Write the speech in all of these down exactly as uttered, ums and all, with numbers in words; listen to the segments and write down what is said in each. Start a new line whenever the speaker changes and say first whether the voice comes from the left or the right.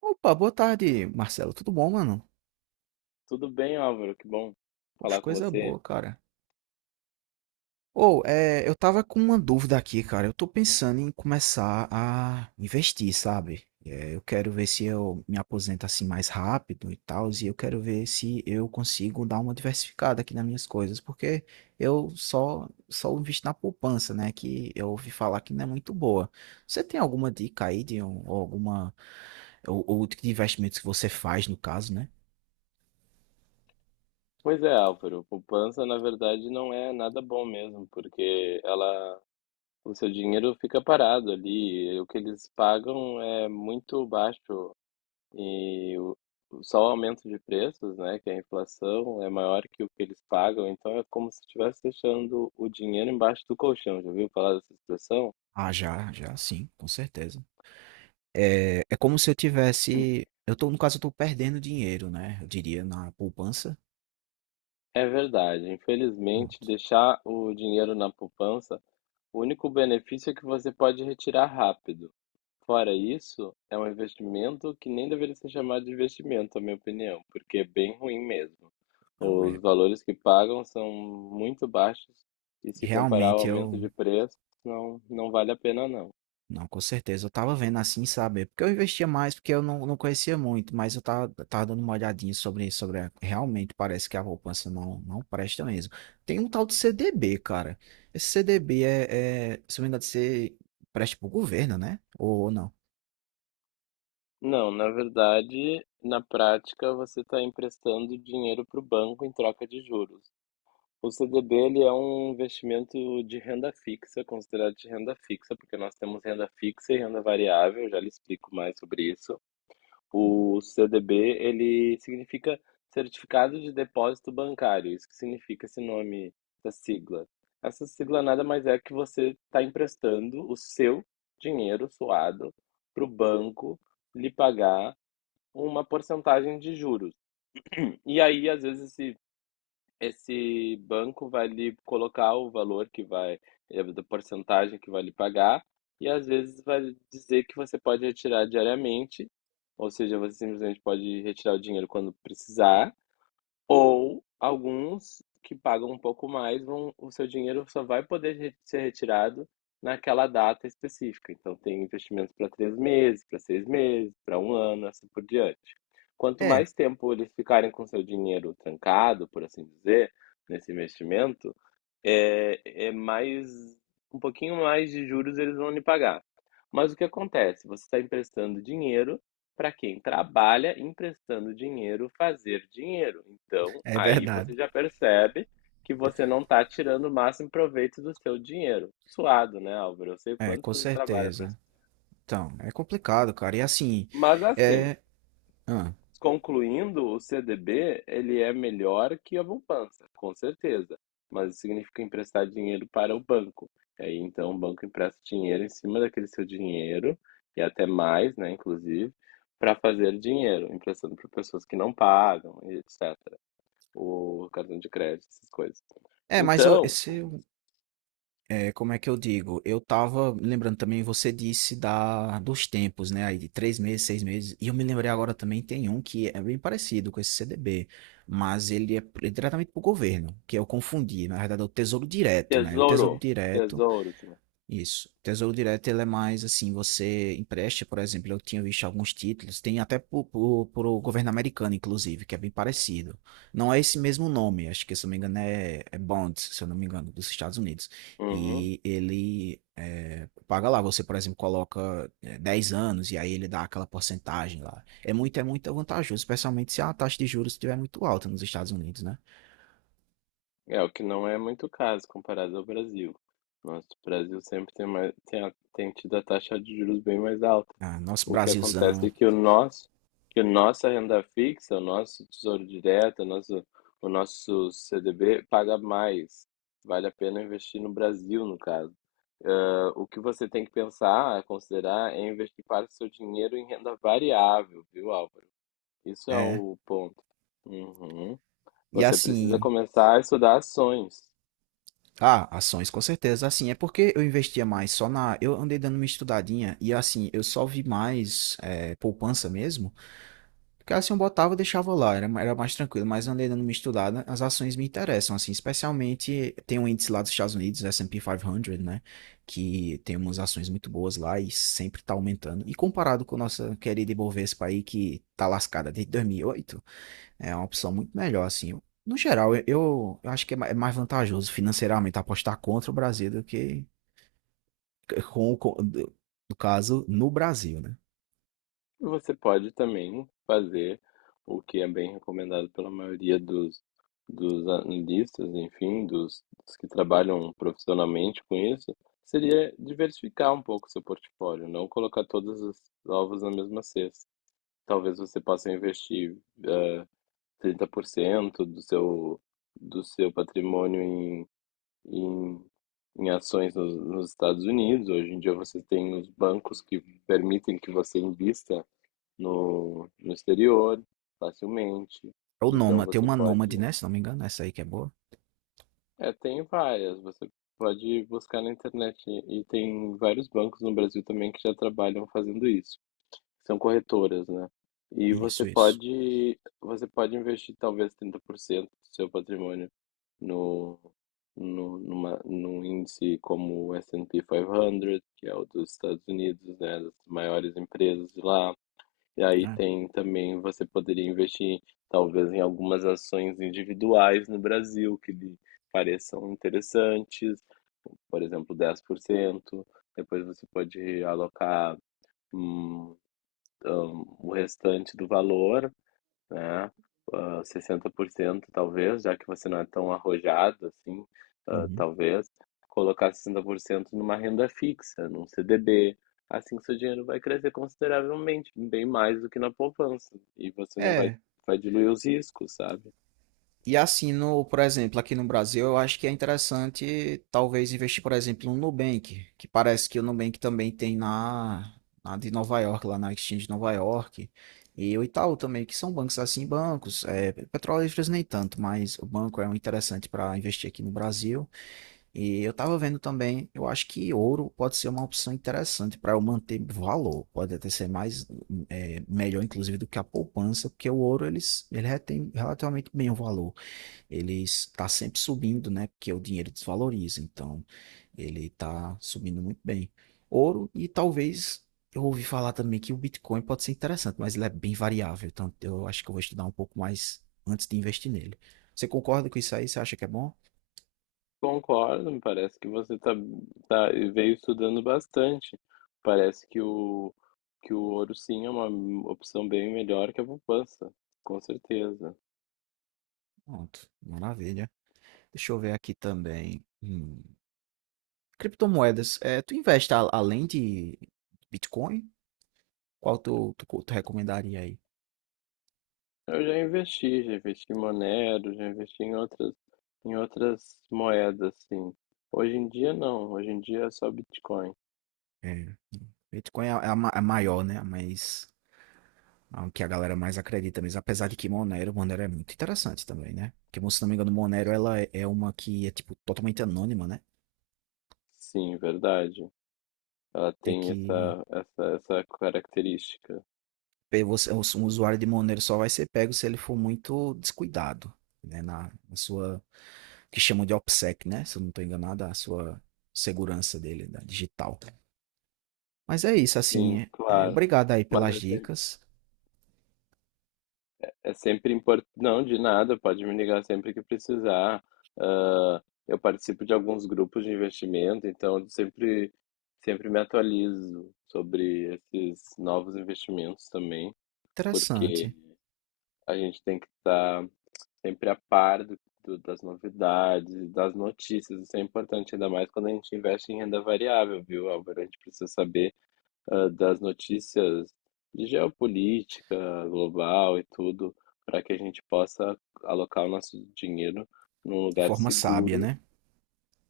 right: Opa, boa tarde, Marcelo. Tudo bom, mano?
left: Tudo bem, Álvaro? Que bom
right: Poxa,
left: falar com
right: coisa
left: você.
right: boa, cara. Ou, é, eu tava com uma dúvida aqui, cara. Eu tô pensando em começar a investir, sabe? É, eu quero ver se eu me aposento assim mais rápido e tal, e eu quero ver se eu consigo dar uma diversificada aqui nas minhas coisas, porque eu só só invisto na poupança, né? Que eu ouvi falar que não é muito boa. Você tem alguma dica aí de um, ou alguma ou, ou de investimentos que você faz no caso, né?
left: Pois é, Álvaro, poupança na verdade não é nada bom mesmo, porque ela, o seu dinheiro fica parado ali, e o que eles pagam é muito baixo e o- só o aumento de preços, né, que a inflação é maior que o que eles pagam, então é como se estivesse deixando o dinheiro embaixo do colchão. Já ouviu falar dessa expressão?
right: Ah, já, já, sim, com certeza. É, é como se eu tivesse, eu tô, no caso, eu tô perdendo dinheiro, né? Eu diria na poupança.
left: É verdade, infelizmente
right: Pronto.
left: deixar o dinheiro na poupança... O único benefício é que você pode retirar rápido. Fora isso, é um investimento que nem deveria ser chamado de investimento, na minha opinião, porque é bem ruim mesmo.
right: Não,
left: Os
right: é,
left: valores que pagam são muito baixos e se comparar ao
right: realmente
left: aumento
right: eu,
left: de preço, não, não vale a pena não.
right: não, com certeza, eu tava vendo assim, sabe? Porque eu investia mais, porque eu não, não conhecia muito, mas eu tava, tava dando uma olhadinha sobre isso, sobre, a- realmente parece que a poupança não, não presta mesmo. Tem um tal de C D B, cara. Esse C D B é, é se não me engano, você presta pro governo, né? Ou, ou não?
left: Não, na verdade, na prática, você está emprestando dinheiro para o banco em troca de juros. O C D B ele é um investimento de renda fixa, considerado de renda fixa, porque nós temos renda fixa e renda variável, já lhe explico mais sobre isso. O C D B ele significa Certificado de Depósito Bancário, isso que significa esse nome, essa sigla. Essa sigla nada mais é que você está emprestando o seu dinheiro suado para o banco lhe pagar uma porcentagem de juros. E aí, às vezes, esse esse banco vai lhe colocar o valor que vai, eh, da porcentagem que vai lhe pagar, e às vezes vai dizer que você pode retirar diariamente, ou seja, você simplesmente pode retirar o dinheiro quando precisar, ou alguns que pagam um pouco mais, vão, o seu dinheiro só vai poder re- ser retirado naquela data específica. Então, tem investimentos para três meses, para seis meses, para um ano, assim por diante. Quanto
right: É,
left: mais tempo eles ficarem com seu dinheiro trancado, por assim dizer, nesse investimento, é, é mais, um pouquinho mais de juros eles vão lhe pagar. Mas o que acontece? Você está emprestando dinheiro para quem trabalha emprestando dinheiro fazer dinheiro. Então,
right: é
left: aí
right: verdade.
left: você já percebe que você não está tirando o máximo proveito do seu dinheiro. Suado, né, Álvaro? Eu sei o
right: É,
left: quanto
right: com
left: você trabalha por isso.
right: certeza. Então, é complicado, cara. E assim,
left: Mas assim,
right: é. Ah.
left: concluindo, o C D B ele é melhor que a poupança, com certeza, mas isso significa emprestar dinheiro para o banco. E aí, então, o banco empresta dinheiro em cima daquele seu dinheiro, e até mais, né, inclusive, para fazer dinheiro, emprestando para pessoas que não pagam, e et cetera. O cartão de crédito, essas coisas.
right: É, mas eu,
left: Então,
right: esse, eu- é, como é que eu digo? Eu tava lembrando também, você disse da, dos tempos, né? Aí de três meses, seis meses. E eu me lembrei agora também, tem um que é bem parecido com esse C D B, mas ele é, pr- diretamente pro governo, que eu confundi. Na verdade, é o Tesouro Direto, né? O Tesouro
left: tesouro,
right: Direto.
left: tesouro, tia.
right: Isso. Tesouro direto, ele é mais assim, você empresta, por exemplo, eu tinha visto alguns títulos, tem até para o governo americano, inclusive, que é bem parecido. Não é esse mesmo nome, acho que, se eu não me engano, é, é Bond, se eu não me engano, dos Estados Unidos.
left: Uhum.
right: E ele é, paga lá, você, por exemplo, coloca é, dez anos e aí ele dá aquela porcentagem lá. É muito, é muito vantajoso, especialmente se a taxa de juros estiver muito alta nos Estados Unidos, né?
left: É, o que não é muito caso comparado ao Brasil. Nosso Brasil sempre tem, mais, tem, a- tem tido a taxa de juros bem mais alta.
right: Ah, nosso
left: O que acontece
right: Brasilzão,
left: é que o nosso, que a nossa renda fixa, o nosso Tesouro Direto, o nosso, o nosso C D B paga mais. Vale a pena investir no Brasil, no caso. Ah, o que você tem que pensar, considerar, é investir parte do seu dinheiro em renda variável, viu, Álvaro? Isso é
right: é.
left: o ponto. Uhum.
right: E
left: Você precisa
right: assim,
left: começar a estudar ações.
right: ah, ações, com certeza. Assim, é porque eu investia mais só na. Eu andei dando uma estudadinha e, assim, eu só vi mais é, poupança mesmo. Porque, assim, eu botava e deixava lá, era, era mais tranquilo. Mas eu andei dando uma estudada, as ações me interessam, assim, especialmente tem um índice lá dos Estados Unidos, S and P quinhentos, né? Que tem umas ações muito boas lá e sempre tá aumentando. E comparado com a nossa querida Ibovespa aí, que tá lascada desde dois mil e oito. É uma opção muito melhor, assim. Eu- No geral, eu, eu eu acho que é ma- é mais vantajoso financeiramente apostar contra o Brasil do que com, o co- do- no caso, no Brasil, né?
left: Você pode também fazer o que é bem recomendado pela maioria dos, dos analistas, enfim, dos, dos que trabalham profissionalmente com isso, seria diversificar um pouco o seu portfólio, não colocar todos os ovos na mesma cesta. Talvez você possa investir eh, trinta por cento do seu, do seu patrimônio em, em, em ações nos, nos Estados Unidos. Hoje em dia você tem os bancos que permitem que você invista no, no exterior facilmente.
right: É o
left: Então
right: Nômade, tem
left: você
right: uma
left: pode.
right: Nômade, né? Se não me engano, essa aí que é boa.
left: É, tem várias. Você pode buscar na internet. E e tem vários bancos no Brasil também que já trabalham fazendo isso. São corretoras, né? E você
right: Isso, isso.
left: pode, você pode investir talvez trinta por cento do seu patrimônio no, no, numa, num índice como o S and P quinhentos, que é o dos Estados Unidos, né, das maiores empresas de lá. E aí
right: É.
left: tem também, você poderia investir talvez em algumas ações individuais no Brasil que lhe pareçam interessantes, por exemplo, dez por cento. Depois você pode alocar hum, hum, o restante do valor, né? Ah, sessenta por cento talvez, já que você não é tão arrojado assim, ah,
right: Uhum.
left: talvez, colocar sessenta por cento numa renda fixa, num C D B. Assim seu dinheiro vai crescer consideravelmente, bem mais do que na poupança. E você não vai,
right: É.
left: vai diluir os riscos, sabe?
right: E assim, no, por exemplo, aqui no Brasil, eu acho que é interessante talvez investir, por exemplo, no Nubank, que parece que o Nubank também tem na, na de Nova York, lá na Exchange de Nova York, e o Itaú também, que são bancos assim, bancos, é, Petrolíferos nem tanto, mas o banco é um interessante para investir aqui no Brasil. E eu estava vendo também, eu acho que ouro pode ser uma opção interessante para eu manter valor, pode até ser mais é, melhor, inclusive, do que a poupança, porque o ouro eles, ele retém relativamente bem o valor, ele está sempre subindo, né? Porque o dinheiro desvaloriza, então ele está subindo muito bem. Ouro e talvez eu ouvi falar também que o Bitcoin pode ser interessante, mas ele é bem variável, então eu acho que eu vou estudar um pouco mais antes de investir nele. Você concorda com isso aí? Você acha que é bom?
left: Concordo, me parece que você tá, tá, veio estudando bastante. Parece que o, que o ouro sim é uma opção bem melhor que a poupança, com certeza.
right: Pronto, maravilha. Deixa eu ver aqui também. Hum, Criptomoedas, é, tu investe a- além de Bitcoin? Qual tu, tu, tu recomendaria aí?
left: Eu já investi, já investi em Monero, já investi em outras, em outras moedas, sim. Hoje em dia não, hoje em dia é só Bitcoin.
right: É, Bitcoin é a, é ma- a maior, né? A mais. Ah, o que a galera mais acredita mesmo. Apesar de que Monero, Monero é muito interessante também, né? Porque, se não me engano, Monero ela é é uma que é, tipo, totalmente anônima, né?
left: Sim, verdade. Ela
right: Tem
left: tem
right: que...
left: essa, essa, essa característica.
right: pe- Você, um usuário de Monero só vai ser pego se ele for muito descuidado, né? Na, na sua... Que chamam de OPSEC, né? Se eu não estou enganado, a sua segurança dele, da digital. Mas é isso, assim.
left: Sim,
right: é- é,
left: claro.
right: obrigado aí
left: Mas
right: pelas
left: é sempre,
right: dicas.
left: é sempre importante. Não, de nada, pode me ligar sempre que precisar. Ah, eu participo de alguns grupos de investimento, então eu sempre, sempre me atualizo sobre esses novos investimentos também, porque
right: Interessante.
left: a gente tem que estar sempre a par do, do- das novidades, das notícias. Isso é importante, ainda mais quando a gente investe em renda variável, viu, Álvaro? A gente precisa saber, ah, das notícias de geopolítica global e tudo, para que a gente possa alocar o nosso dinheiro num
right: De
left: lugar
right: forma sábia,
left: seguro
right: né?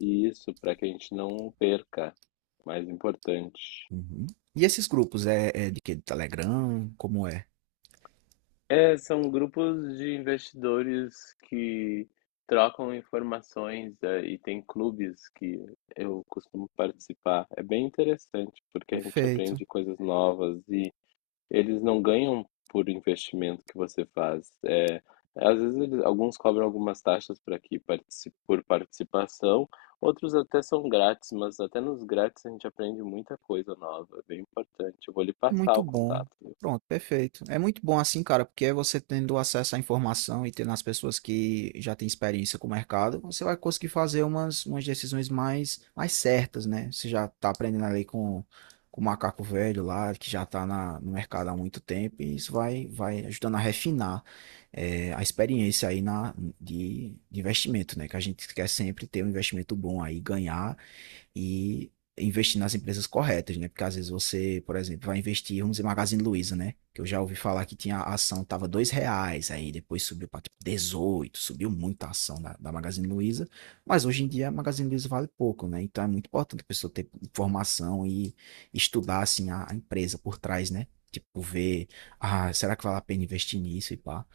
left: e isso para que a gente não perca. Mais importante.
right: Uhum. E esses grupos, é, é de que? Do Telegram? Como é?
left: É, são grupos de investidores que trocam informações, eh, e tem clubes que eu costumo participar. É bem interessante, porque a gente
right: Perfeito.
left: aprende coisas novas e eles não ganham por investimento que você faz. É, às vezes eles- alguns cobram algumas taxas para que partici- por participação, outros até são grátis, mas até nos grátis a gente aprende muita coisa nova, é bem importante. Eu vou lhe
right: É
left: passar
right: muito
left: o
right: bom.
left: contato.
right: Pronto, perfeito. É muito bom assim, cara, porque é você tendo acesso à informação e tendo as pessoas que já têm experiência com o mercado, você vai conseguir fazer umas, umas decisões mais, mais certas, né? Você já tá aprendendo ali com, com o macaco velho lá, que já tá na, no mercado há muito tempo, e isso vai, vai ajudando a refinar, eh, a experiência aí na, de, de investimento, né? Que a gente quer sempre ter um investimento bom aí, ganhar e investir nas empresas corretas, né? Porque às vezes você, por exemplo, vai investir, vamos dizer, Magazine Luiza, né? Que eu já ouvi falar que tinha a ação, tava dois reais, aí depois subiu para tipo, dezoito, subiu muito a ação da, da Magazine Luiza, mas hoje em dia a Magazine Luiza vale pouco, né? Então é muito importante a pessoa ter informação e estudar, assim, a, a empresa por trás, né? Tipo, ver, ah, será que vale a pena investir nisso e pá.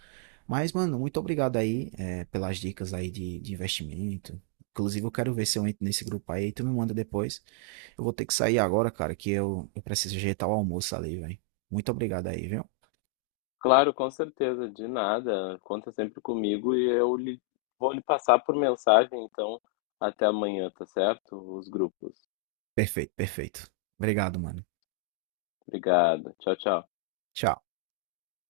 right: Mas, mano, muito obrigado aí, é, pelas dicas aí de, de investimento. Inclusive, eu quero ver se eu entro nesse grupo aí, tu me manda depois. Eu vou ter que sair agora, cara, que eu, eu preciso ajeitar o almoço ali, velho. Muito obrigado aí, viu?
left: Claro, com certeza, de nada. Conta sempre comigo e eu lhe, vou lhe passar por mensagem, então, até amanhã, tá certo? Os grupos.
right: Perfeito, perfeito. Obrigado, mano.
left: Obrigado. Tchau, tchau.
right: Tchau.